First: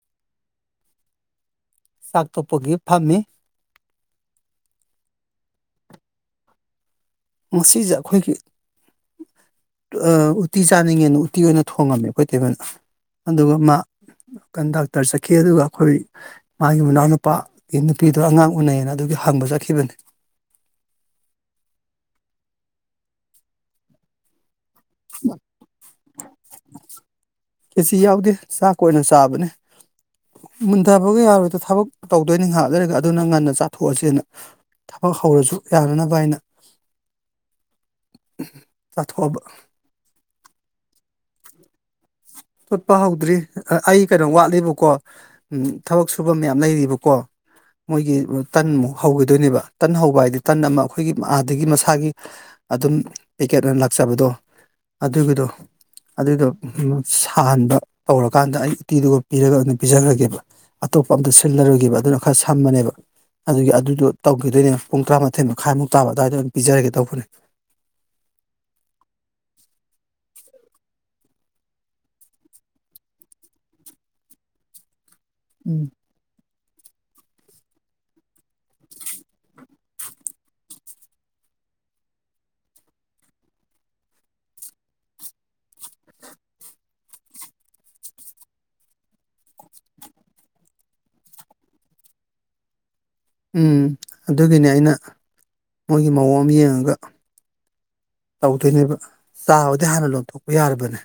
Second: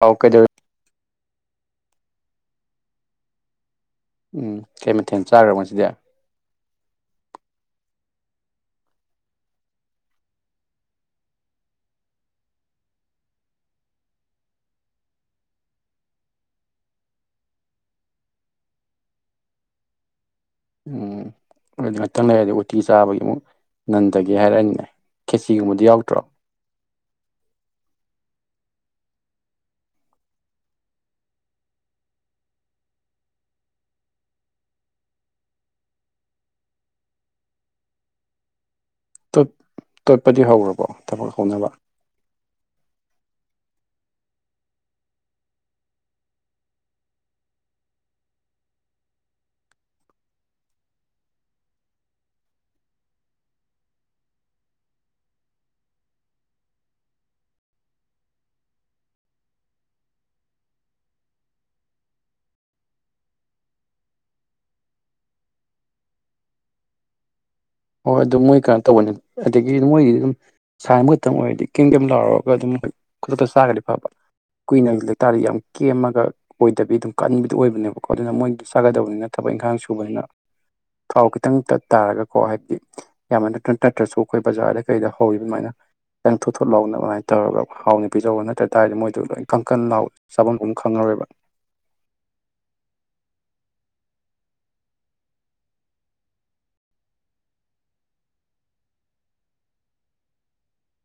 ꯑꯣ ꯀꯩꯗꯧꯔꯦ ꯆꯥꯛ ꯇꯣꯛꯄꯒꯤ ꯐꯝꯃꯤ꯫ ꯎꯝ ꯀꯩ ꯃꯊꯦꯜ ꯆꯥꯈ꯭ꯔꯕ ꯉꯁꯤꯗꯤ꯫ ꯉꯁꯤꯁꯦ ꯑꯩꯈꯣꯏꯒꯤ ꯑ ꯎꯇꯤ ꯆꯥꯅꯤꯡꯉꯦꯅ ꯎꯇꯤ ꯑꯣꯏꯅ ꯊꯣꯡꯉꯝꯃꯦ ꯑꯩꯈꯣꯏ ꯇꯩꯃꯥꯅ꯫ ꯑꯗꯨꯒ ꯃꯥ ꯀꯟ ꯗꯥꯛꯇꯔ ꯆꯠꯈꯤ ꯑꯗꯨꯒ ꯑꯩꯈꯣꯏ ꯃꯥꯒꯤ ꯃꯅꯥꯎꯅꯨꯄꯥꯒꯤ ꯅꯨꯄꯤꯗꯣ ꯑꯉꯥꯡ ꯎꯅꯩꯌꯦꯅ ꯑꯗꯨꯒꯤ ꯍꯪꯕ ꯆꯠꯈꯤꯕꯅꯤ꯫ ꯑꯗꯨ ꯉꯥꯛꯇꯪ ꯂꯩꯔꯗꯤ ꯎꯇꯤ ꯆꯥꯕꯒꯤ ꯑꯃꯨꯛ ꯅꯟꯒꯦ ꯍꯥꯏꯔꯛꯑꯅꯤꯅꯦ ꯈꯦꯆꯤꯒꯨꯝꯕꯗꯤ ꯌꯥꯎꯗ꯭ꯔꯣ? ꯀꯦꯁꯤ ꯌꯥꯎꯗꯦ ꯆꯥꯛ ꯑꯣꯏꯅ ꯆꯥꯕꯅꯦ꯫ ꯃꯨꯟꯊꯕꯒ ꯌꯥꯔꯣꯏꯗ ꯊꯕꯛ ꯇꯧꯗꯣꯏꯅꯤ ꯉꯥꯏꯍꯥꯛ ꯂꯩꯔꯒ ꯑꯗꯨꯅ ꯉꯟꯅ ꯆꯥꯊꯣꯛꯑꯁꯦꯅ꯫ ꯊꯕꯛ ꯍꯧꯔꯁꯨ ꯌꯥꯅꯅꯕ ꯍꯥꯏꯅ꯫ ꯎꯝ ꯆꯊꯣꯛꯑꯕ꯫ ꯇꯣꯠ ꯇꯣꯠꯄꯗꯤ ꯍꯧꯔꯕꯣ ꯊꯕꯛ ꯍꯧꯅꯕ꯫ ꯇꯣꯠꯄ ꯍꯧꯗ꯭ꯔꯤ ꯑꯩ ꯀꯩꯅꯣ ꯋꯥꯠꯂꯤꯕꯀꯣ꯫ ꯎꯝ ꯊꯕꯛ ꯁꯨꯕ ꯃꯌꯥꯝ ꯂꯩꯔꯤꯕꯀꯣ꯫ ꯃꯣꯏꯒꯤ ꯇꯟꯃꯨꯛ ꯍꯧꯒꯗꯣꯏꯅꯦꯕ ꯇꯟ ꯍꯧꯕ ꯍꯥꯏꯗꯤ ꯇꯟ ꯑꯃ ꯑꯩꯈꯣꯏꯒꯤ ꯑꯥꯗꯒꯤ ꯃꯁꯥꯒꯤ ꯑꯗꯨꯝ ꯄꯦꯛꯀꯦꯠ ꯑꯣꯏꯅ ꯂꯥꯛꯆꯕꯗꯣ ꯑꯗꯨꯒꯤꯗꯣ ꯑꯗꯨꯒꯤꯗꯣ꯫ ꯁꯥꯍꯟꯥꯕ ꯇꯧꯔꯀꯥꯟꯗ ꯑꯩ ꯎꯇꯤꯗꯨꯒ ꯄꯤꯔꯒ ꯑꯗꯨꯝ ꯄꯤꯖꯈ꯭ꯔꯒꯦꯕ꯫ ꯑꯇꯣꯞꯄ ꯑꯝꯇ ꯁꯤꯜꯂꯔꯣꯏꯒꯦꯕ ꯑꯗꯨꯅ ꯈꯔ ꯁꯝꯕꯅꯦꯕ꯫ ꯑꯗꯨꯒꯤ ꯑꯗꯨꯗꯣ ꯇꯧꯈꯤꯗꯣꯏꯅꯦ ꯄꯨꯡ ꯇꯔꯥꯃꯥꯊꯣꯏ ꯃꯈꯥꯏꯃꯨꯛ ꯇꯥꯕ ꯑꯗꯨꯋꯥꯏꯗ ꯑꯣꯏꯅ ꯄꯤꯖꯔꯒꯦ ꯇꯧꯕꯅꯦ꯫ ꯍꯣꯏ ꯑꯗꯨꯝ ꯃꯣꯏ ꯀꯩꯅꯣ ꯇꯧꯕꯅꯤ ꯑꯗꯒꯤ ꯃꯣꯏꯒꯤ ꯑꯗꯨꯝ ꯁꯥꯍꯟꯕ ꯈꯤꯇꯪ ꯑꯣꯏꯔꯗꯤ ꯀꯩꯝ ꯀꯩꯝ ꯂꯥꯎꯔꯒ ꯑꯗꯨꯝ ꯃꯣꯏ ꯈꯨꯗꯛꯇ ꯆꯥꯒꯗꯤ ꯐꯕ ꯀꯨꯏꯅ ꯇꯥꯔ ꯌꯥꯝ ꯎꯝ ꯀꯦꯝꯃꯒ ꯑꯣꯏꯗꯕꯤ ꯑꯗꯨꯝ ꯀꯟꯕꯗꯨ ꯑꯣꯏꯕꯅꯦꯕꯀꯣ ꯑꯗꯨꯅ ꯃꯣꯏ ꯆꯥꯒꯗꯕꯅꯤꯅ ꯊꯕꯛ ꯏꯪꯈꯥꯡ ꯁꯨꯕꯅꯤꯅ ꯊꯥꯎ ꯈꯤꯇꯪ ꯇꯥꯔꯒꯀꯣ ꯍꯥꯏ ꯌꯥꯝ ꯅꯠꯇ꯭ꯔꯅ ꯇꯠꯇ꯭ꯔꯁꯨ ꯑꯩꯈꯣꯏ ꯕꯖꯥꯔꯗ ꯀꯩꯗ ꯍꯧꯋꯤ ꯑꯗꯨꯃꯥꯏꯅ ꯪ ꯊꯣꯠ ꯊꯣꯠ ꯂꯥꯎꯅꯕ ꯑꯗꯨꯃꯥꯏꯅ ꯇꯧꯔꯒ ꯍꯥꯎꯅ ꯄꯤꯖꯧꯕ ꯅꯠꯇ꯭ꯔ ꯇꯥꯔꯗꯤ ꯃꯣꯏꯗꯨ ꯂꯣꯏ ꯀꯪꯀꯟ ꯂꯥꯎꯋꯏ ꯆꯥꯄꯣꯟꯐꯝ ꯈꯪꯉꯔꯣꯏꯕ ꯎꯝ ꯑꯗꯨꯒꯤꯅꯤ ꯑꯩꯅ ꯃꯣꯏꯒꯤ ꯃꯑꯣꯡ ꯑꯃ ꯌꯦꯡꯉꯒ ꯇꯧꯗꯣꯏꯅꯦꯕ ꯆꯥꯕꯗꯤ ꯍꯥꯟꯅ ꯂꯣꯟꯊꯣꯛꯄ ꯌꯥꯔꯕꯅꯦ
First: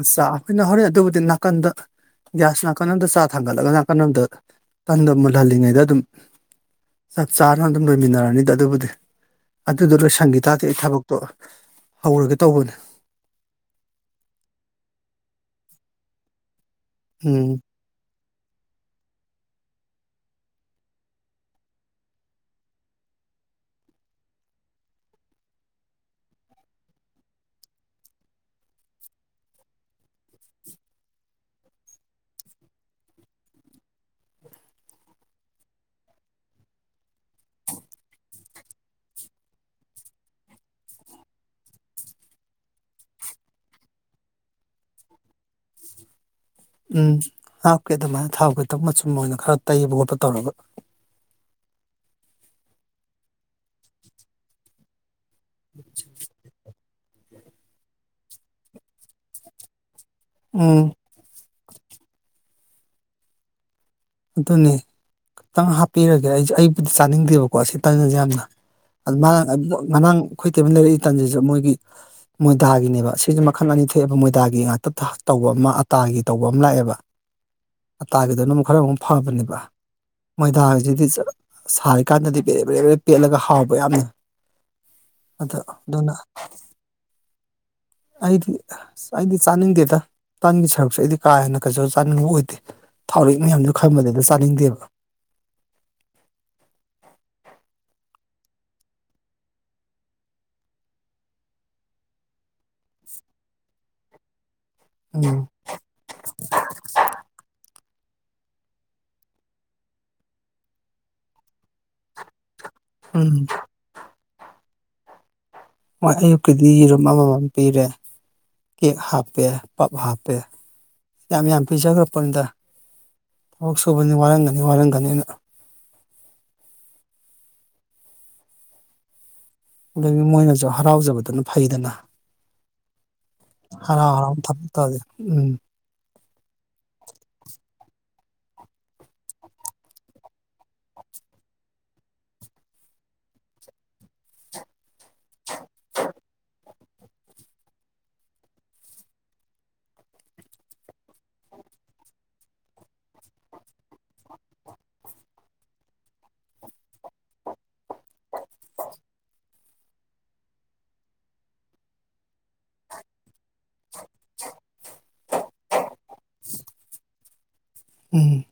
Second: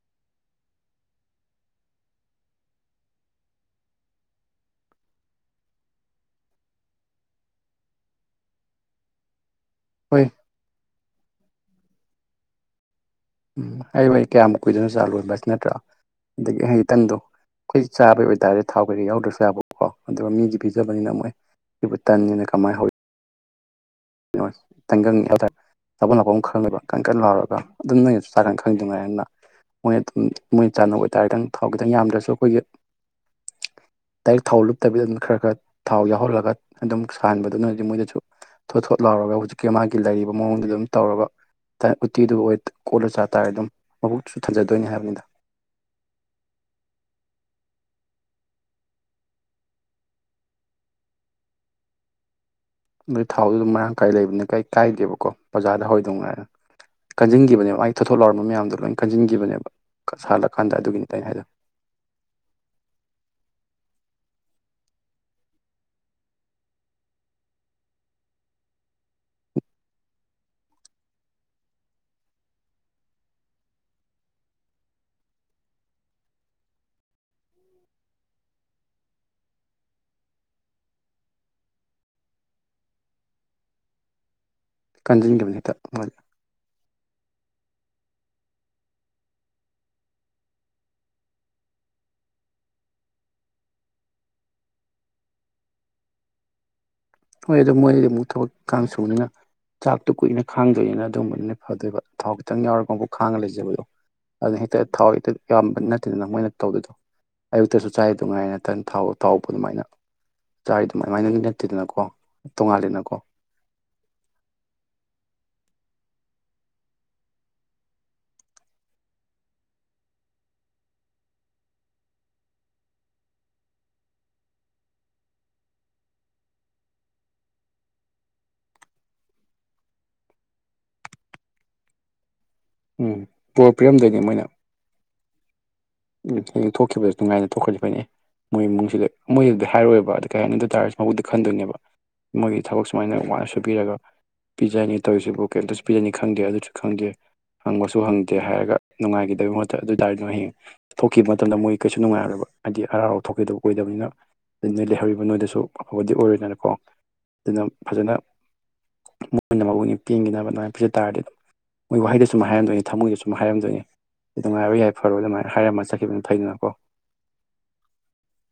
ꯎ ꯆꯥ ꯑꯩꯈꯣꯏꯅ ꯍꯧꯔꯛꯦ ꯑꯗꯨꯕꯨꯗꯤ ꯅꯥꯀꯟꯗ ꯒ꯭ꯌꯥꯁ ꯅꯥꯀꯟꯝꯗ ꯆꯥ ꯊꯥꯡꯒꯠꯂꯒ ꯅꯥꯀꯟ ꯑꯝꯗ ꯀꯟꯗ ꯃꯨꯜꯍꯜꯂꯤꯉꯩꯗ ꯑꯗꯨꯝ ꯆꯞ ꯆꯥꯅ ꯑꯗꯨꯝ ꯂꯣꯏꯃꯤꯟꯅꯔꯅꯤꯗ ꯑꯗꯨꯕꯨꯗꯤ ꯑꯗꯨꯗꯨꯅꯣꯏ ꯍꯣꯏ ꯁꯪꯒꯤꯇꯥꯗꯤ ꯑꯩ ꯊꯕꯛꯇꯣ ꯍꯧꯔꯒ ꯇꯧꯕꯅꯤ ꯎꯝ ꯑꯩ ꯋꯥ ꯀꯌꯥꯝ ꯀꯨꯏꯗꯅ ꯆꯥ ꯂꯣꯏꯕ ꯍꯥꯏꯁꯤ ꯅꯠꯇ꯭ꯔꯥ ꯑꯗꯒꯤ ꯑꯩ ꯏꯇꯟꯗꯣ ꯎꯝ ꯑꯩꯈꯣꯏ ꯆꯥꯕꯩ ꯑꯣꯏꯕꯇꯥꯥꯔꯗꯤ ꯊꯥꯎ ꯀꯩꯀ ꯌꯥꯎꯗ꯭ꯔꯁꯨ ꯌꯥꯕꯀꯣ ꯑꯗꯨꯒ ꯃꯤꯗꯤ ꯄꯤꯖꯕꯅꯤꯅ ꯃꯣꯏ ꯏꯕꯨ ꯇꯟꯅꯤꯅ ꯀꯃꯥꯏꯅ ꯍꯧꯏ ꯇꯪꯒꯪ ꯍꯥꯏꯇꯥꯔꯦ ꯆꯥꯄꯠ ꯂꯥꯛꯄ ꯑꯃ ꯈꯪꯉꯕ ꯀꯟꯅ ꯂꯥꯎꯔꯒ ꯑꯗꯨꯝ ꯅꯪꯩꯅꯁꯨ ꯆꯥꯛꯀꯥꯟ ꯈꯪꯗꯉꯥꯏ ꯑꯪꯅ ꯃꯣꯏꯅ ꯑꯗꯨꯝ ꯃꯣꯏꯅ ꯆꯥꯟꯅꯕ ꯑꯣꯏꯇꯥꯔꯦꯪ ꯊꯥꯎ ꯈꯤꯇꯪ ꯌꯥꯝꯗ꯭ꯔꯁꯨ ꯑꯩꯈꯣꯏꯒꯤ ꯗꯥꯏꯔꯦꯛ ꯊꯥꯎ ꯂꯨꯞꯇꯕꯤꯗ ꯑꯗꯨꯝ ꯈꯔ ꯈꯔ ꯊꯥꯎ ꯌꯥꯎꯍꯜꯂꯒ ꯑꯗꯨꯝ ꯁꯥꯍꯟꯥꯟꯕꯗꯨꯅꯗꯤ ꯃꯣꯏꯗꯁꯨ ꯊꯣꯠ ꯊꯣꯠ ꯂꯥꯎꯔꯒ ꯍꯧꯖꯤꯛꯀꯤ ꯃꯥꯒꯤ ꯂꯩꯔꯤꯕ ꯃꯑꯣꯡꯗꯨ ꯑꯗꯨꯝ ꯇꯧꯔꯒ ꯎꯠꯇꯤꯗꯨ ꯑꯣꯏ ꯀꯣꯠꯂ ꯆꯥꯇꯥꯥꯔꯦ ꯑꯗꯨꯝ ꯃꯍꯕꯨꯛꯁꯨ ꯊꯟꯖꯗꯣꯏꯅꯤ ꯍꯥꯏꯕꯅꯤꯗ ꯎꯝ ꯍꯥꯞꯀꯦ ꯑꯗꯨꯃꯥꯏꯅ ꯊꯥꯎꯒꯦ ꯇꯧ ꯃꯆꯨꯝ ꯑꯣꯏꯅ ꯈꯔ ꯇꯩꯕ ꯈꯣꯠꯄ ꯇꯧꯔꯒ ꯑꯗꯨꯒꯤ ꯊꯥꯎꯗꯨꯣ ꯃꯔꯥꯡ ꯀꯥꯏ ꯂꯩꯕꯅ ꯀꯩ ꯀꯥꯏꯗꯦꯕꯀꯣ ꯕꯥꯔꯗ ꯍꯧꯔꯗꯧꯉꯥꯏꯅ ꯀꯟꯁꯤꯟꯈꯤꯕꯅꯦꯕ ꯃꯥꯒꯤ ꯊꯣꯊꯣꯛ ꯂꯧꯥꯎꯔꯝꯕ ꯃꯌꯥꯝꯗꯣ ꯂꯣꯏ ꯀꯟꯁꯤꯟꯈꯤꯕꯅꯦꯕ ꯁꯥꯍꯜꯂꯀꯥꯟꯗ ꯎꯝ ꯑꯗꯨꯒꯤꯅꯤ ꯇꯩꯅ ꯍꯥꯏꯗꯅꯦ ꯑꯗꯨꯅꯤ ꯈꯤꯇꯪ ꯍꯥꯞꯄꯤꯔꯒꯦ ꯑꯩ ꯑꯩꯕꯨꯗꯤ ꯆꯥꯅꯤꯡꯗꯦꯕꯀꯣ ꯁꯤ ꯇꯅꯁꯦ ꯌꯥꯝꯅ ꯑꯗꯨ ꯃꯥ ꯉꯔꯥꯡ ꯑꯩꯈꯣꯏ ꯇꯩꯕ ꯂꯩꯔꯛꯏ ꯇꯟꯁꯤꯁꯤ ꯃꯣꯏꯒꯤ ꯃꯣꯏꯗꯥꯒꯤꯅꯦꯕ ꯁꯤꯁꯨꯦ ꯃꯈꯜ ꯑꯅꯤ ꯊꯣꯛꯑꯦꯕ ꯃꯣꯏꯗꯥꯒꯤ ꯉꯥꯛꯇ ꯇꯧꯕ ꯑꯃ ꯑꯇꯥꯒꯤ ꯇꯧꯕ ꯑꯃ ꯂꯥꯛꯑꯦꯕ [inaudible] ꯑꯇꯥꯒꯤꯗꯣꯏꯅ ꯑꯃꯨꯛ ꯈꯔ ꯑꯃꯨꯛ ꯐꯕꯅꯦꯕ ꯃꯣꯏꯗꯥꯁꯤꯗꯤ ꯁꯥꯔꯤꯀꯥꯟꯗꯗꯤ ꯕꯦꯔꯦꯞ ꯦꯔꯦ ꯔꯦ ꯄꯦꯠꯂꯒ ꯍꯥꯎꯕ ꯌꯥꯝꯅ ꯀꯟꯁꯤꯟꯈꯤꯕꯅꯤ ꯑꯗ ꯍꯦꯛꯇ ꯃꯣꯏꯗꯤ ꯑꯗꯨꯅ ꯑꯩꯗꯤ ꯑꯩꯗꯤ ꯆꯥꯅꯤꯡꯗꯦꯗ ꯇꯟꯒꯤ ꯁꯔꯨꯛꯁꯦ ꯑꯩꯗꯤ ꯀꯥ ꯍꯦꯟꯅ ꯈꯖꯕ ꯆꯥꯅꯤꯡꯕ ꯑꯣꯏꯗꯦ ꯊꯥꯎꯔꯦꯛ ꯃꯌꯥꯝꯁꯨ ꯈꯪꯕꯗꯗ ꯆꯥꯅꯤꯡꯗꯦꯕ ꯍꯣꯏ ꯑꯗꯣ ꯃꯣꯏꯗꯤ ꯑꯃꯨꯛ ꯊꯕꯛ ꯀꯥꯡ ꯁꯨꯅꯤꯅ ꯆꯥꯛꯇꯣ ꯀꯨꯏꯅ ꯈꯥꯡꯗꯣꯏꯅꯤꯅ ꯑꯗꯨꯒꯝꯕꯕꯅꯤꯅ ꯐꯗꯣꯏꯕ ꯊꯥꯎ ꯈꯤꯇꯪ ꯌꯥꯎꯔꯒ ꯑꯃꯕꯨꯛ ꯈꯥꯡꯉ ꯂꯩꯖꯕꯗꯣ ꯑꯗꯨ ꯍ ꯊꯥꯎꯋꯥ ꯎꯝ ꯌꯥꯝ ꯅ ꯑꯗꯨꯅ ꯃꯣꯏꯅ ꯇꯧꯗꯣꯏꯗꯣ ꯑꯌꯨꯛꯇꯁꯨ ꯆꯥꯏ ꯑꯗꯨ ꯉꯥꯏꯅꯠꯇꯪ ꯊꯥꯎꯕ ꯑꯗꯨꯃꯥꯏꯅ ꯆꯥꯏ ꯑꯗꯨꯃꯥꯏ ꯑꯗꯨꯃꯥꯏꯪ ꯅꯠꯇꯦꯗꯅꯀꯣ ꯇꯣꯡꯉꯥꯂꯦꯗꯅꯀꯣ ꯎꯝ ꯍꯣꯏ ꯑꯌꯨꯛꯀꯤꯗꯤ ꯌꯦꯔꯨꯝ ꯑꯃꯃꯝ ꯄꯤꯔꯦ ꯀꯦꯛ ꯍꯥꯞꯄꯦ ꯄꯞ ꯍꯥꯞꯄꯦ ꯌꯥꯝ ꯌꯥꯝ ꯄꯤꯖꯈ꯭ꯔꯄꯅꯤꯗ ꯋꯛꯁꯨꯨꯕꯅꯤ ꯋꯥꯔꯝꯒꯅꯤ ꯋꯥꯔꯝꯒꯅꯤ ꯑꯩꯅ ꯑꯗꯒꯤ ꯃꯣꯏꯅꯁꯨ ꯍꯔꯥꯎꯖꯕꯗꯨꯅ ꯐꯩꯗꯅ ꯎꯝ ꯄꯣꯔ ꯍꯔꯥꯎ ꯄꯤꯔꯝꯗꯣꯏꯅꯦ ꯍꯔꯥꯎꯅ ꯊ ꯇꯥꯂꯦ ꯎꯝ ꯎꯝ ꯍꯌꯦꯡ ꯊꯣꯛꯈꯤꯕꯁꯨ ꯅꯨꯡꯉꯥꯏꯅ ꯇ ꯊꯣꯛꯈꯂꯤꯕꯅꯦ ꯃꯣꯏ ꯏꯃꯨꯡꯁꯤꯗ ꯃꯣꯏꯗꯗꯤ ꯍꯥꯏꯔꯣꯏꯕ ꯑꯗꯨ ꯀꯩ ꯍꯥꯏꯅ ꯑꯗꯨ ꯇꯥꯔꯁꯨ ꯃꯕꯨꯗ ꯈꯟꯗꯣꯏꯅꯦꯕ꯫ ꯃꯣꯏꯒꯤ ꯊꯕꯛ ꯁꯨꯃꯥꯏꯅ ꯋꯥꯅ ꯁꯨ ꯄꯔꯒ ꯄꯤꯖꯅꯤ ꯇꯧꯔꯤꯁꯤꯕꯨ ꯀꯩꯝꯇꯁꯨ ꯄꯤꯖꯅꯤ ꯈꯪꯗꯦ ꯑꯗꯨꯁꯨ ꯈꯪꯗꯦ ꯍꯪꯕꯁꯨ ꯍꯪꯗꯦ ꯍꯥꯏꯔꯒ ꯅꯨꯡꯉꯥꯏꯒꯗꯕꯒꯤ ꯃꯍꯨꯠꯇ ꯑꯗꯨ ꯇꯔꯗꯤ ꯅꯣꯏ ꯍꯌꯦꯡ ꯊꯣꯛꯈꯤꯕ ꯃꯇꯝꯗ ꯃꯣꯏ ꯀꯩꯁꯨ ꯅꯨꯡꯉꯥꯏꯦꯕ ꯍꯥꯏꯗꯤ ꯍꯔꯥꯎ ꯍꯔꯥꯎ ꯊꯣꯛꯈꯤꯗꯕ ꯑꯣꯏꯗꯕꯅꯤꯅ ꯅꯣꯏ ꯂꯩꯍꯧꯔꯤꯕ ꯅꯣꯏꯗꯁꯨ ꯑꯐꯕꯗꯤ ꯑꯣꯏꯔꯦꯗꯅꯀꯣ ꯑꯗꯨꯅ ꯐꯖꯅ ꯃꯣꯏꯅ ꯃꯕꯨꯛ ꯄꯦꯟꯈꯤꯅꯕ ꯑꯗꯨꯥꯏꯅ ꯄꯖ ꯇꯥꯔꯗꯤ ꯑꯗꯨꯝ ꯃꯣꯏ ꯋꯥꯍꯩꯗ ꯁꯨꯝ ꯍꯥꯏꯔꯝꯗꯣꯏꯅꯦ ꯊꯃꯣꯏꯗ ꯁꯨꯝ ꯍꯥꯏꯔꯝꯗꯣꯏꯅꯦ ꯉꯥꯏꯔꯣꯏ ꯌꯥꯏ ꯐꯔ ꯑꯗꯨꯃꯥꯏꯅ ꯍꯥꯏꯔꯃ ꯆꯠꯈꯤꯕꯗꯨꯅ ꯐꯩꯗꯅꯀꯣ ꯎꯝ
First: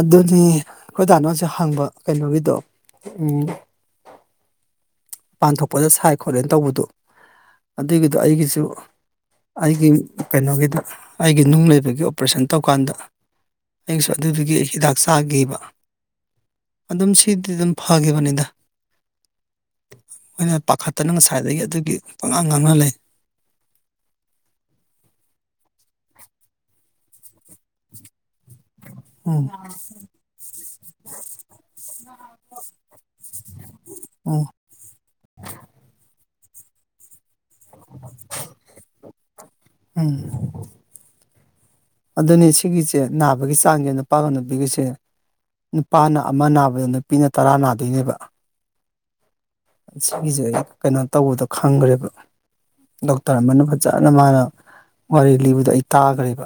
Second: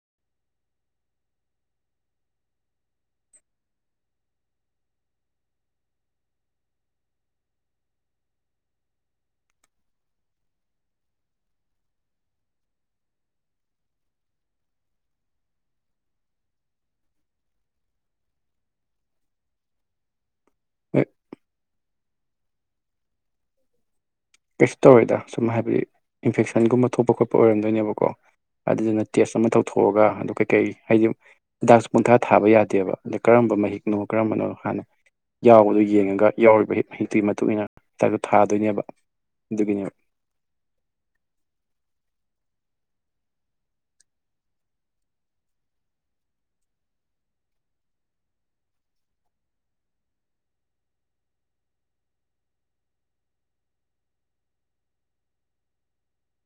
ꯑꯗꯨꯅꯤ ꯑꯩꯈꯣꯏ ꯗꯥꯥꯅꯣꯁꯨ ꯍꯪꯕ ꯀꯩꯅꯣꯒꯤꯗꯣ ꯄꯥꯟꯊꯣꯛꯄꯗ ꯁꯥꯏ ꯈꯣꯠꯂꯦꯅ ꯇꯧꯕꯗꯣ ꯑꯗꯨꯒꯤꯗꯣ ꯑꯩꯒꯤꯁꯨ ꯑꯩꯒꯤ ꯀꯩꯅꯣꯒꯤꯗ ꯑꯩꯒꯤ ꯅꯨꯡ ꯂꯩꯕꯒꯤ ꯑꯣꯄꯔꯦꯁꯟ ꯇꯧꯀꯥꯟꯗ ꯑꯩꯁꯨ ꯑꯗꯨꯗꯨꯒꯤ ꯑꯩ ꯍꯤꯗꯥꯛ ꯆꯥꯈꯤꯕ ꯑꯗꯨꯝ ꯁꯤꯗꯤ ꯑꯗꯨꯝ ꯐꯈꯤꯕꯅꯤꯗ ꯃꯣꯏꯅ ꯄꯥꯈꯠꯇꯅ ꯉꯁꯥꯏꯗꯒꯤ ꯑꯗꯨꯒꯤ ꯄꯉꯥꯡ ꯉꯥꯡꯅ ꯂꯩ ꯀꯩꯁꯨ ꯇꯧꯔꯦꯗ ꯁꯨꯝ ꯍꯥꯏꯕꯗꯤ ꯏꯟꯐꯦꯛꯁꯟꯒꯨꯝꯕ ꯊꯣꯛꯄ ꯈꯣꯠꯄ ꯑꯣꯏꯔꯝꯗꯣꯏꯅꯦꯕꯀꯣ ꯑꯗꯨꯗꯨꯅ ꯇꯦꯁ ꯑꯃ ꯎꯝ ꯇꯧꯊꯣꯛꯑꯒ ꯑꯗꯨ ꯀꯩꯀꯩ ꯍꯥꯏꯗꯤ ꯍꯤꯗꯥꯛꯁꯨ ꯄꯨꯡꯊꯥ ꯊꯥꯕ ꯌꯥꯗꯦꯕ ꯑꯗ ꯀꯔꯝꯕ ꯃꯍꯤꯛꯅꯣ ꯎꯝ ꯀꯔꯝꯕꯅꯣ ꯍꯥꯟꯅ ꯌꯥꯎꯕꯗꯣ ꯌꯦꯡꯉꯒ ꯌꯥꯎꯔꯤꯕ ꯍꯤꯠ ꯍꯤꯠꯇꯨꯒꯤ ꯃꯇꯨꯡ ꯏꯟꯅ ꯍꯥꯏꯞꯇꯣ ꯊꯥꯗꯣꯏꯅꯦꯕ ꯑꯗꯨꯒꯤꯅꯦꯕ ꯎꯝ ꯑꯗꯨꯅꯦ ꯁꯤꯒꯤꯁꯦ ꯅꯥꯕꯒꯤ ꯆꯥꯡꯁꯦ ꯅꯨꯄꯥꯒ ꯅꯨꯄꯤꯒꯤꯁꯦ ꯅꯨꯄꯥꯅ ꯑꯃ ꯅꯥꯕꯗꯣ ꯅꯨꯄꯤꯅ ꯇꯔꯥ ꯅꯥꯗꯣꯏꯅꯦꯕ ꯁꯤꯒꯤꯁꯦ ꯑꯩ ꯀꯩꯅꯣ ꯇꯧꯕꯗꯣ ꯈꯪꯈ꯭ꯔꯦꯕ ꯗꯣꯛꯇꯔ ꯑꯃꯅ ꯐꯖꯅ ꯃꯥꯅ ꯋꯥꯔꯤ ꯂꯤꯕꯗꯣ ꯑꯩ ꯇꯥꯈ꯭ꯔꯦꯕ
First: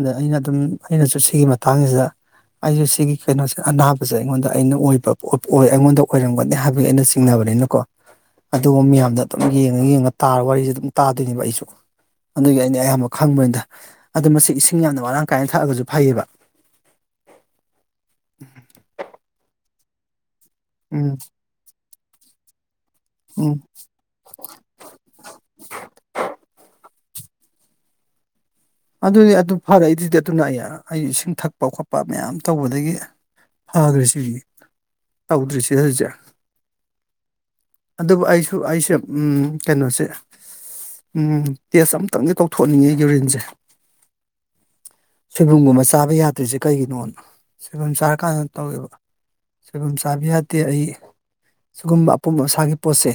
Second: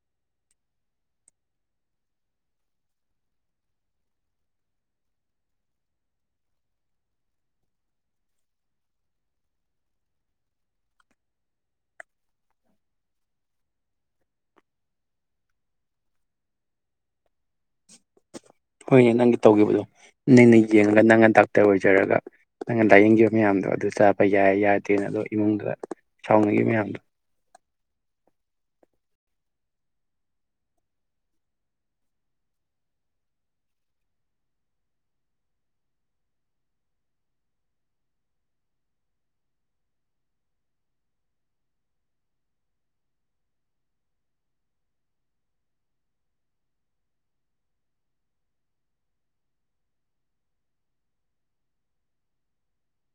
ꯑꯗ ꯑꯩꯅ ꯑꯗꯨꯝ ꯑꯩꯅꯁꯨ ꯁꯤꯒꯤ ꯃꯇꯥꯡꯁꯤꯗ ꯑꯩꯖꯨ ꯁꯤꯒꯤ ꯀꯩꯅꯣꯁꯦ ꯑꯅꯥꯕꯁꯦ ꯑꯩꯉꯣꯟꯗ ꯑꯩꯅ ꯑꯣꯏꯕ ꯑꯩꯉꯣꯟꯗ ꯑꯣꯏꯔꯝꯒꯅꯤ ꯍꯥꯏꯕꯒꯤ ꯑꯩꯅ ꯆꯤꯡꯅꯕꯅꯤꯅꯀꯣ ꯑꯗꯨꯒꯨꯝꯕ ꯃꯌꯥꯝꯗ ꯑꯗꯨꯝ ꯌꯦꯡꯉ ꯌꯦꯡꯉ ꯇꯥꯔ ꯋꯥꯔꯤꯁꯦ ꯑꯗꯨꯝ ꯇꯥꯗꯣꯏꯅꯦꯕ ꯑꯩꯁꯨ ꯑꯗꯨꯒꯤ ꯑꯩꯅ ꯑꯌꯥꯝꯕ ꯈꯪꯕꯅꯤꯗ ꯑꯗꯣ ꯃꯁꯤ ꯏꯁꯤꯡ ꯌꯥꯝꯅ ꯃꯔꯥꯡ ꯀꯥꯏꯅ ꯊꯛꯑꯒꯁꯨ ꯐꯩꯌꯦꯕ ꯍꯣꯏꯅꯦ ꯅꯪꯒꯤ ꯇꯧꯈꯤꯕꯗꯣ ꯅꯪꯅ ꯌꯦꯡꯉꯒ ꯎꯝ ꯅꯪꯅ ꯗꯥꯛꯇꯔ ꯑꯣꯏꯖꯔꯒ ꯅꯪꯅ ꯂꯥꯏꯌꯦꯡꯈꯤꯕ ꯎꯝ ꯃꯌꯥꯝꯗꯣ ꯑꯗꯨ ꯆꯥꯕ ꯌꯥꯏ ꯌꯥꯗꯦꯅ ꯑꯗꯣ ꯏꯃꯨꯡꯗꯪ ꯁꯥꯎꯅꯈꯤꯕ ꯃꯌꯥꯝꯗꯣ ꯑꯗꯨꯗꯤ ꯑꯗꯨ ꯐꯔꯦ ꯑꯗꯨꯗꯤ ꯑꯗꯨꯅ ꯑꯩ ꯑꯩ ꯏꯁꯤꯡ ꯊꯛꯄ ꯈꯣꯠꯄ ꯃꯌꯥꯝ ꯇꯧꯕꯗꯒꯤ ꯐꯒꯔꯤꯁꯤꯗꯤ ꯇꯧꯗ꯭ꯔꯤꯁꯤ ꯍꯧꯖꯤꯛ ꯑꯗꯨꯕꯨ ꯑꯩꯁꯨ ꯑꯩꯁꯦ ꯎꯝ ꯀꯩꯅꯣꯁꯦ ꯎꯝ ꯇꯦꯁ ꯑꯝꯇꯪꯗꯤ ꯇꯧꯊꯣꯛ ꯅꯤꯡꯉꯦ ꯌꯨꯔꯤꯟꯁꯦ ꯁꯣꯏꯕꯨꯝꯒꯨꯝꯕ ꯆꯥꯕ ꯌꯥꯗ꯭ꯔꯤꯁꯦ ꯀꯩꯒꯤꯅꯣꯅ ꯁꯣꯏꯕꯨꯝ ꯆꯥꯔꯀꯥꯟꯗ ꯇꯧꯋꯦꯕ ꯁꯣꯏꯕꯨꯝ ꯆꯥꯕ ꯌꯥꯗꯦ ꯑꯩ ꯁꯤꯒꯨꯝꯕ ꯑꯄꯨꯝ ꯑꯁꯥꯒꯤ ꯄꯣꯠꯁꯦ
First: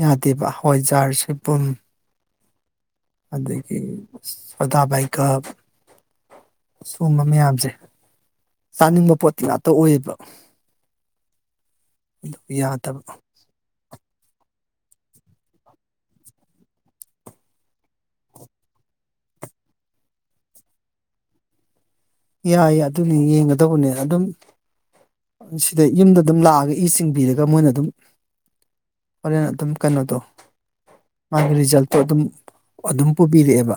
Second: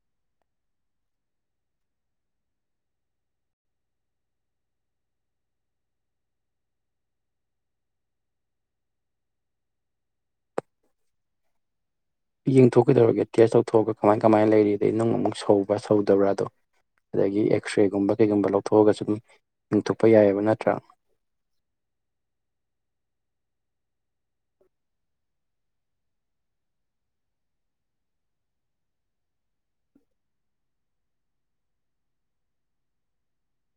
ꯌꯥꯗꯦꯕ ꯍꯋꯥꯏꯖꯥꯔ ꯁꯣꯏꯕꯨꯝ ꯑꯗꯒꯤ ꯁꯣꯗꯥꯕꯥꯏꯒꯥꯞ ꯁꯨꯝꯕ ꯃꯌꯥꯝꯁꯦ ꯆꯥꯅꯤꯡꯕ ꯄꯣꯠꯇꯤ ꯉꯥꯛꯇ ꯑꯣꯏꯌꯦꯕ ꯑꯗꯨ ꯌꯦꯡꯊꯣꯛꯑꯣ ꯌꯥꯗꯕ ꯀꯩꯗꯧꯔꯒꯦ ꯀꯦꯌꯦꯁ ꯇꯧꯊꯣꯛꯑꯒ ꯀꯃꯥꯏ ꯀꯃꯥꯏꯅ ꯂꯩꯔꯤꯗꯩ ꯅꯨꯡ ꯑꯃꯨꯛ ꯁꯧꯕ꯭ꯔ ꯁꯧꯗꯕ꯭ꯔꯥꯗꯣ ꯑꯗꯒꯤ ꯑꯦꯛꯁꯔꯦ ꯒꯨꯝꯕ ꯀꯩꯒꯨꯝꯕ ꯂꯧꯊꯣꯛꯑꯒꯁꯨ ꯑꯗꯨꯝ ꯌꯦꯡꯊꯣꯛꯄ ꯌꯥꯏꯑꯕ ꯅꯠꯇ꯭ꯔꯥ ꯌꯥꯏ ꯑꯗꯨꯅꯤ ꯌꯦꯡꯒꯗꯧꯕꯅꯤ ꯑꯗꯨꯝ ꯁꯤꯗ ꯌꯨꯝꯗ ꯑꯗꯨꯝ ꯂꯥꯛꯑꯒ ꯏ ꯆꯤꯡꯕꯤꯔꯒ ꯃꯣꯏꯅ ꯑꯗꯨꯝ ꯍꯣꯔꯦꯟ ꯑꯗꯨꯝ ꯀꯩꯅꯣꯗꯣ ꯃꯥꯒꯤ ꯔꯤꯖꯜꯇꯣ ꯑꯗꯨꯝ ꯑꯗꯨꯝ ꯄꯨꯕꯤꯔꯛꯑꯦꯕ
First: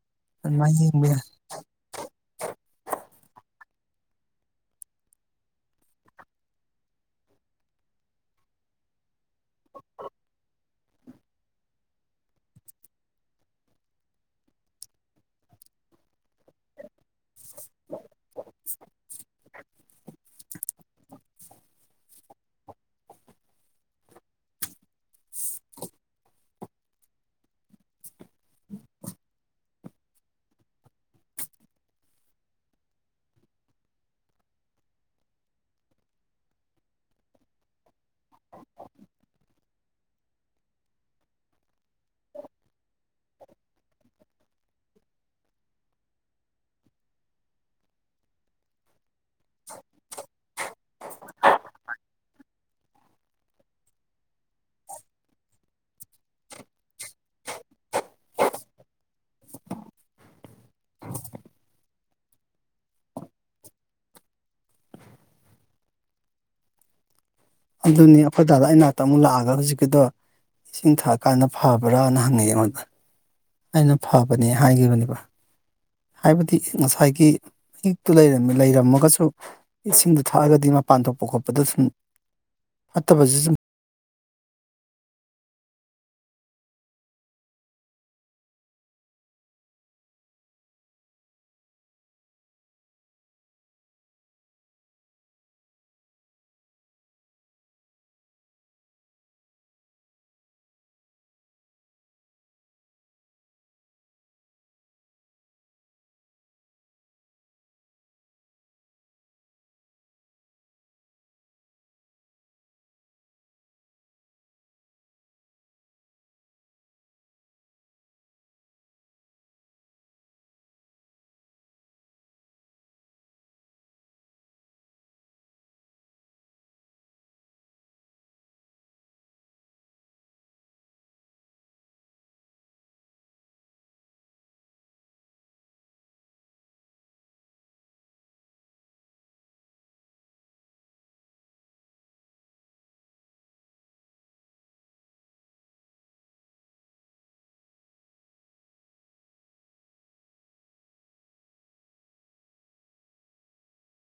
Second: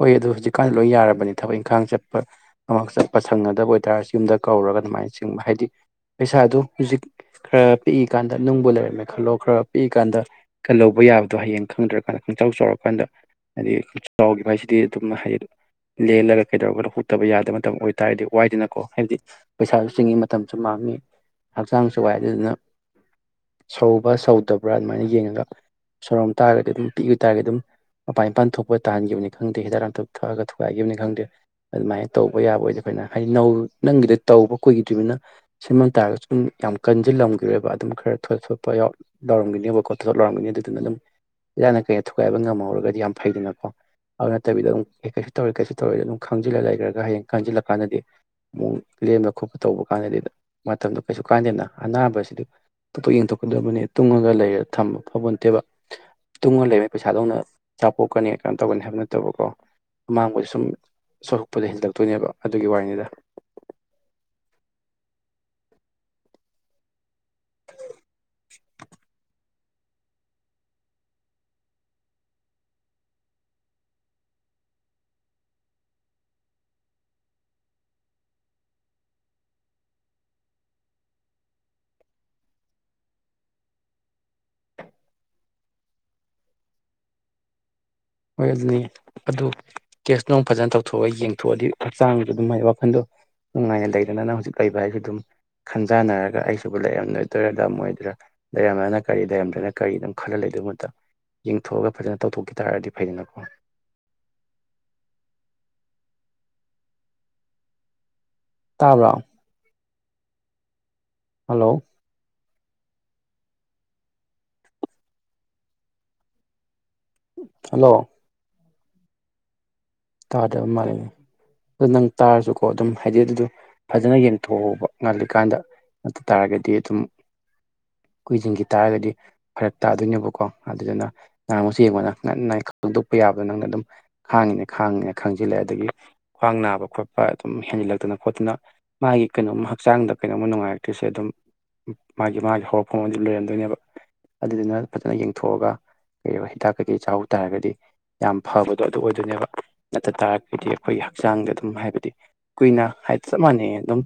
ꯍꯣꯏ ꯑꯗꯨ ꯍꯧꯖꯤꯛꯀꯥꯟꯗꯤ ꯑꯗꯨꯃꯥꯏꯅ ꯂꯣꯏ ꯌꯦꯡꯕ ꯌꯥꯏ ꯌꯥꯔꯕꯅꯦ ꯊꯕꯛ ꯏꯪꯈꯥꯡ ꯆꯠꯄ ꯑꯃ ꯆꯠꯄ ꯁꯪꯅꯗꯕ ꯑꯣꯏꯇꯥꯔꯁꯨ ꯌꯨꯝꯗ ꯀꯧꯔꯒ ꯑꯗꯨꯃꯥꯏꯅ ꯆꯤꯡꯕ ꯍꯥꯏꯗꯤ ꯄꯩꯁꯥꯗꯨ ꯍꯨꯖꯤꯛ ꯈꯔꯥ ꯄꯤꯛꯏꯀꯥꯟꯗ ꯅꯨꯡꯕꯨ ꯂꯩꯔꯝꯃꯦ ꯈꯜꯂꯣ ꯈꯔꯥ ꯄꯤꯛꯏꯀꯥꯟꯗ ꯀꯜꯂꯧꯕ ꯌꯥꯕꯗꯣ ꯍꯌꯦꯡ ꯈꯪꯗ꯭ꯔꯥ ꯀꯥꯟꯗ ꯈꯪꯆꯥꯎ ꯆꯥꯎꯔꯀꯥꯟꯗ ꯍꯥꯏꯗꯤ ꯈꯪꯆꯥꯎꯒꯤꯕ ꯍꯥꯏꯁꯤ ꯗꯤ ꯑꯗꯨꯝ ꯍꯩ ꯂꯦꯜꯂꯒꯥ ꯀꯩꯗꯧꯔꯒꯥ ꯇꯕ ꯌꯥꯗꯕ ꯃꯇꯝ ꯑꯣꯏꯇꯥꯥꯔꯗꯤ ꯋꯥꯏꯗꯅꯀꯣ ꯍꯥꯏꯕꯗꯤ ꯄꯩꯁꯥꯖꯨ ꯆꯤꯡꯉꯤ ꯃꯠ ꯇꯝꯁꯨ ꯃꯥꯡꯅꯤ ꯍꯛꯆꯥꯡꯁꯨ ꯋꯥꯏ ꯑꯗꯨꯗꯨꯅ ꯁꯧꯕ꯭ꯔꯥ ꯁꯧꯗꯕ꯭ꯔꯥ ꯑꯗꯨꯃꯥꯏꯅ ꯌꯦꯡꯉꯒꯥ ꯁꯧꯔꯝ ꯇꯥꯔꯒꯗꯤ ꯑꯗꯨꯝ ꯄꯤꯛ ꯏ ꯇꯔꯗꯤ ꯑꯗꯨꯝ ꯃꯄꯥꯟ ꯏꯄꯥꯟ ꯊꯣꯛꯄ ꯇꯥꯍꯟꯒꯤꯕꯅꯤ ꯈꯪꯗꯦ ꯍꯤꯗꯥꯛ ꯂꯥꯡꯊꯛ ꯊꯛꯑꯒ ꯊꯨꯒꯥꯏꯒꯤꯕꯅꯤ ꯈꯪꯗꯦ ꯑꯗꯨꯃꯥꯏꯅ ꯇꯧꯕ ꯌꯥꯕ ꯑꯣꯏꯗꯤ ꯐꯩꯗꯅ ꯍꯥꯏꯗꯤ ꯅꯧ ꯅꯪꯒꯤꯗꯤ ꯇꯧꯕ ꯀꯨꯏꯒꯤꯗ꯭ꯔꯤꯃꯤꯅ ꯁꯦꯝꯃꯝ ꯇꯥꯔꯒꯁꯨ ꯁꯨꯝ ꯌꯥꯝ ꯀꯟꯖꯤꯜ ꯂꯝꯒꯤꯔꯣꯏꯕ ꯑꯗꯨꯝ ꯈꯔ ꯊꯣꯠ ꯊꯣꯠꯄ ꯌꯥꯎ ꯅꯧꯔꯝꯒꯤꯅꯤ ꯅꯦꯕꯀꯣ ꯊꯣꯊꯣꯠ ꯂꯥꯎꯔꯝꯒꯤꯅꯤ ꯑꯗꯨꯗꯨꯅ ꯑꯗꯨꯝ ꯏꯔꯥꯡꯅ ꯀꯩꯅ ꯊꯨꯒꯥꯏꯕ ꯉꯝꯍꯧꯔꯒꯥꯗꯤ ꯌꯥꯝ ꯐꯩꯗꯅꯀꯣ ꯑꯥꯎ ꯅꯠꯇꯕꯤꯗ ꯑꯗꯨꯝ ꯀꯩꯁꯨ ꯇꯧꯔꯣꯏ ꯀꯩꯁꯨ ꯇꯧꯔꯣꯏ ꯑꯗꯨꯝ ꯈꯪꯖꯤꯜꯂꯒ ꯂꯩꯒ꯭ꯔꯥꯒ ꯍꯌꯦꯡ ꯀꯟꯖꯤꯜꯂꯛ ꯀꯥꯟꯗꯗꯤ ꯃꯨꯛ ꯂꯦꯝꯕ ꯈꯣꯠꯄ ꯇꯧꯕ ꯀꯥꯟꯗꯗꯤ ꯃꯇꯝꯗꯣ ꯀꯩꯁꯨ ꯀꯥꯟꯗꯦꯅ ꯑꯅꯥꯕꯁꯤꯗꯤ ꯊꯣꯠꯊꯣꯛ ꯌꯦꯡꯊꯣꯛꯀꯗꯕꯅꯦ ꯇꯨꯡꯉꯒ ꯂꯩꯔ ꯊꯝꯕ ꯐꯥꯕꯣꯟꯇꯦꯕ ꯇꯨꯡꯉ ꯂꯩꯔ ꯄꯩꯁꯥꯗꯧꯅ ꯆꯥꯄꯣꯛꯀꯥꯅꯤ ꯀꯩꯅꯣ ꯇꯧꯒꯅꯤ ꯍꯥꯏꯕ ꯅꯠꯇꯕꯀꯣ ꯑꯃꯥꯡꯕ ꯁꯨꯝ ꯁꯣꯔꯛꯄꯗ ꯍꯦꯟꯖꯤꯟꯂꯛꯇꯣꯏꯅꯦꯕ ꯑꯗꯨꯒꯤ ꯋꯥꯔꯤꯅꯤꯗ ꯑꯗꯨꯅꯤ ꯑꯈꯣꯏ ꯗꯥꯗꯣ ꯑꯩ ꯅꯥꯛꯇꯥ ꯑꯃꯨꯛ ꯂꯥꯛꯑꯒ ꯍꯧꯖꯤꯛꯀꯤꯗꯣ ꯏꯁꯤꯡ ꯊꯛꯑꯀꯥꯟꯗ ꯐꯕ꯭ꯔꯥꯅ ꯍꯉꯛꯑꯦ ꯑꯩꯉꯣꯟꯗ ꯑꯩꯅ ꯐꯕꯅꯦ ꯍꯥꯏꯒꯤꯕꯅꯦꯕ ꯍꯥꯏꯕꯗꯤ ꯉꯁꯥꯏꯒꯤ ꯍꯤꯛꯇꯨ ꯂꯩꯔꯝꯃꯤ ꯂꯩꯔꯝꯃꯒꯥꯁꯨ ꯏꯁꯤꯡꯗꯨ ꯊꯛꯑꯒꯗꯤ ꯃꯄꯥꯟ ꯊꯣꯛꯄ ꯈꯣꯠꯄꯗꯣ ꯁꯨꯝ ꯐꯠꯇꯕꯖꯤ ꯁꯨꯝ ꯍꯣꯏ ꯑꯗꯨꯅꯤ ꯑꯗꯨ ꯀꯦꯁ ꯅꯨꯡ ꯐꯖꯅ ꯇꯧꯊꯣꯛꯑ ꯌꯦꯡꯊꯣꯛꯑꯗꯤ ꯍꯛꯆꯥꯡꯖꯨ ꯑꯗꯨꯝ ꯃꯥꯏ ꯋꯥꯈꯟꯗꯣ ꯅꯨꯡꯉꯥꯏꯅ ꯂꯩꯗꯅ ꯅꯪ ꯍꯧꯖꯤꯛ ꯂꯩꯕ ꯍꯥꯏꯖꯤ ꯑꯗꯨꯝ ꯈꯟꯖꯥꯟꯅꯔꯒ ꯑꯩꯁꯨꯕꯨ ꯂꯩꯔꯝ ꯅꯣꯏꯗꯣꯏꯔ ꯗꯝꯃꯣꯏꯗ꯭ꯔꯥ ꯂꯩꯔꯝꯃꯅ ꯀꯔꯤ ꯂꯩꯔꯝꯗꯔꯥꯅ ꯀꯔꯤ ꯑꯗꯨꯝ ꯈꯜꯂ ꯂꯩꯗꯣ ꯃꯍꯨꯠꯇꯥ ꯌꯦꯡꯊꯣꯛꯑꯒ ꯐꯖꯅ ꯇꯧꯊꯣꯛꯈꯤ ꯇꯥꯔꯗꯤ ꯐꯩꯗꯅ ꯀꯣ ꯇꯥꯕ꯭ꯔꯣ ꯍꯜꯂꯣ ꯍꯜꯂꯣ ꯇꯥꯗꯕ ꯃꯥꯜꯂꯤ ꯑꯗꯨ ꯅꯪ ꯇꯥꯔꯁꯨꯀꯣ ꯑꯗꯨꯝ ꯍꯥꯏꯗꯤ ꯑꯗꯨꯗꯣ ꯐꯖꯅ ꯌꯦꯡꯊꯣꯛꯍꯧꯕ ꯉꯜꯂꯤꯀꯥꯟꯗ ꯑꯗꯨ ꯇꯥꯔꯒꯥꯗꯤ ꯑꯗꯨꯝ ꯀꯨꯏꯖꯤꯟꯒꯤ ꯇꯥꯔꯒꯥꯗꯤ ꯐꯔꯛ ꯇꯥꯗꯣꯏꯅꯦꯕꯀꯣ ꯑꯗꯨꯗꯨꯅ ꯉꯍꯥꯃꯨꯛꯁꯨ ꯌꯦꯡꯉꯣ ꯅꯪ ꯉꯟꯅ ꯈꯪꯗꯣꯛꯄ ꯌꯥꯕꯗꯣ ꯅꯪꯅ ꯑꯗꯨꯝ ꯈꯥꯡꯉꯤꯅꯦ ꯈꯥꯡꯉꯦ ꯈꯥꯡꯖꯤꯜꯂꯦ ꯑꯗꯒꯤ ꯈ꯭ꯋꯥꯡ ꯅꯥꯕ ꯈꯣꯠꯄ ꯑꯗꯨꯝ ꯍꯦꯟꯖꯤꯜꯂꯛꯇꯅ ꯈꯣꯠꯇꯅ ꯃꯥꯒꯤ ꯀꯩꯅꯣꯝꯃ ꯍꯛꯆꯥꯡꯗ ꯀꯩꯅꯣꯝꯃ ꯅꯨꯡꯉꯥꯏꯔꯛꯇ꯭ꯔꯤꯁꯦ ꯑꯗꯨꯝ ꯃꯥꯒꯤ ꯃꯥꯒꯤ ꯍꯧꯔꯛꯐꯝ ꯑꯗꯨꯝ ꯂꯩꯔꯝꯗꯣꯏꯅꯦꯕ ꯑꯗꯨꯗꯨꯅ ꯐꯖꯅ ꯌꯦꯡꯊꯣꯛꯑꯒ ꯏꯔꯤꯕ ꯍꯤꯗꯥꯛ ꯀꯩꯀꯩ ꯆꯥꯎ ꯇꯥꯔꯒꯥꯗꯤ ꯌꯥꯝ ꯐꯕꯗꯣ ꯑꯗꯨ ꯑꯣꯏꯗꯣꯏꯅꯦꯕ ꯅꯠꯇꯥ ꯇꯥꯔꯒꯥꯗꯤ ꯑꯈꯣꯏꯒꯤ ꯍꯛꯆꯥꯡꯗ ꯑꯗꯨꯝ ꯍꯥꯏꯕꯗꯤ ꯀꯨꯏꯅ ꯍꯥꯏꯗꯤ ꯆꯞ ꯃꯥꯟꯅꯩ ꯑꯗꯨꯝ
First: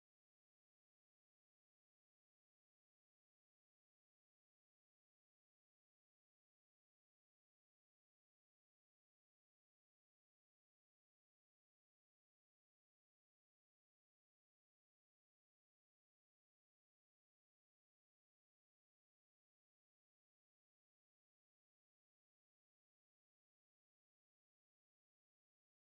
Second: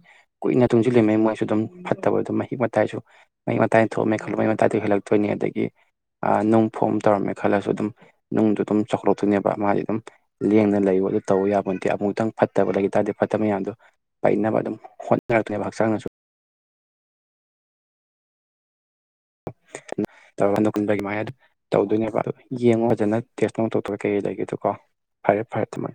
ꯀꯨꯏꯅ ꯇꯨꯡꯖꯤꯜꯂꯤꯃꯩ ꯃꯣꯏꯁꯨ ꯑꯗꯨꯝ ꯐꯠꯇꯕ ꯑꯗꯨꯝ ꯃꯍꯤꯛ ꯃꯇꯥꯏꯁꯨ ꯃꯍꯤꯛ ꯃꯇꯥꯏꯅ ꯊꯣꯛꯑꯝꯃꯦ ꯈꯜꯂꯣ ꯃꯩ ꯃꯇꯥꯏꯗꯩ ꯍꯦꯜꯂꯛꯇꯣꯏꯅꯤ ꯑꯗꯒꯤ ꯑꯥ ꯅꯨꯡ ꯐꯣꯝ ꯇꯧꯔꯝꯃꯦ ꯈꯜꯂꯁꯨ ꯑꯗꯨꯝ ꯅꯨꯡꯗꯣ ꯑꯗꯨꯝ ꯆꯥꯎꯈꯠꯂꯛꯇꯣꯏꯅꯦꯕ ꯃꯥꯗꯤ ꯑꯗꯨꯝ ꯂꯦꯡꯗꯅ ꯂꯩꯌꯨ ꯑꯗꯨ ꯇꯧꯕ ꯌꯥꯄꯣꯟꯇꯦ ꯑꯃꯨꯛꯇꯪ ꯐꯠꯇꯕ ꯂꯩꯒꯤ ꯇꯥꯔꯗꯤ ꯐꯠꯇꯕ ꯃꯌꯥꯝꯗꯣ ꯄꯩꯅꯕ ꯑꯗꯨꯝ ꯍꯣꯠꯅꯈꯔꯦꯕ ꯍꯛꯆꯥꯡꯅꯁꯨ [inaudible] ꯀꯨꯟꯕꯒꯤ ꯃꯥꯏ ꯑꯗꯨ ꯇꯧꯗꯣꯏꯅꯦꯕ ꯑꯗꯨ ꯌꯦꯡꯉꯣ ꯐꯖꯅ ꯇꯦꯁ ꯅꯨꯡ ꯇꯧꯊꯣꯛꯑꯥꯒ ꯀꯩ ꯂꯩꯒꯦꯗꯣ ꯀꯣ ꯐꯔꯦ ꯐꯔꯦ ꯊꯝꯃꯥ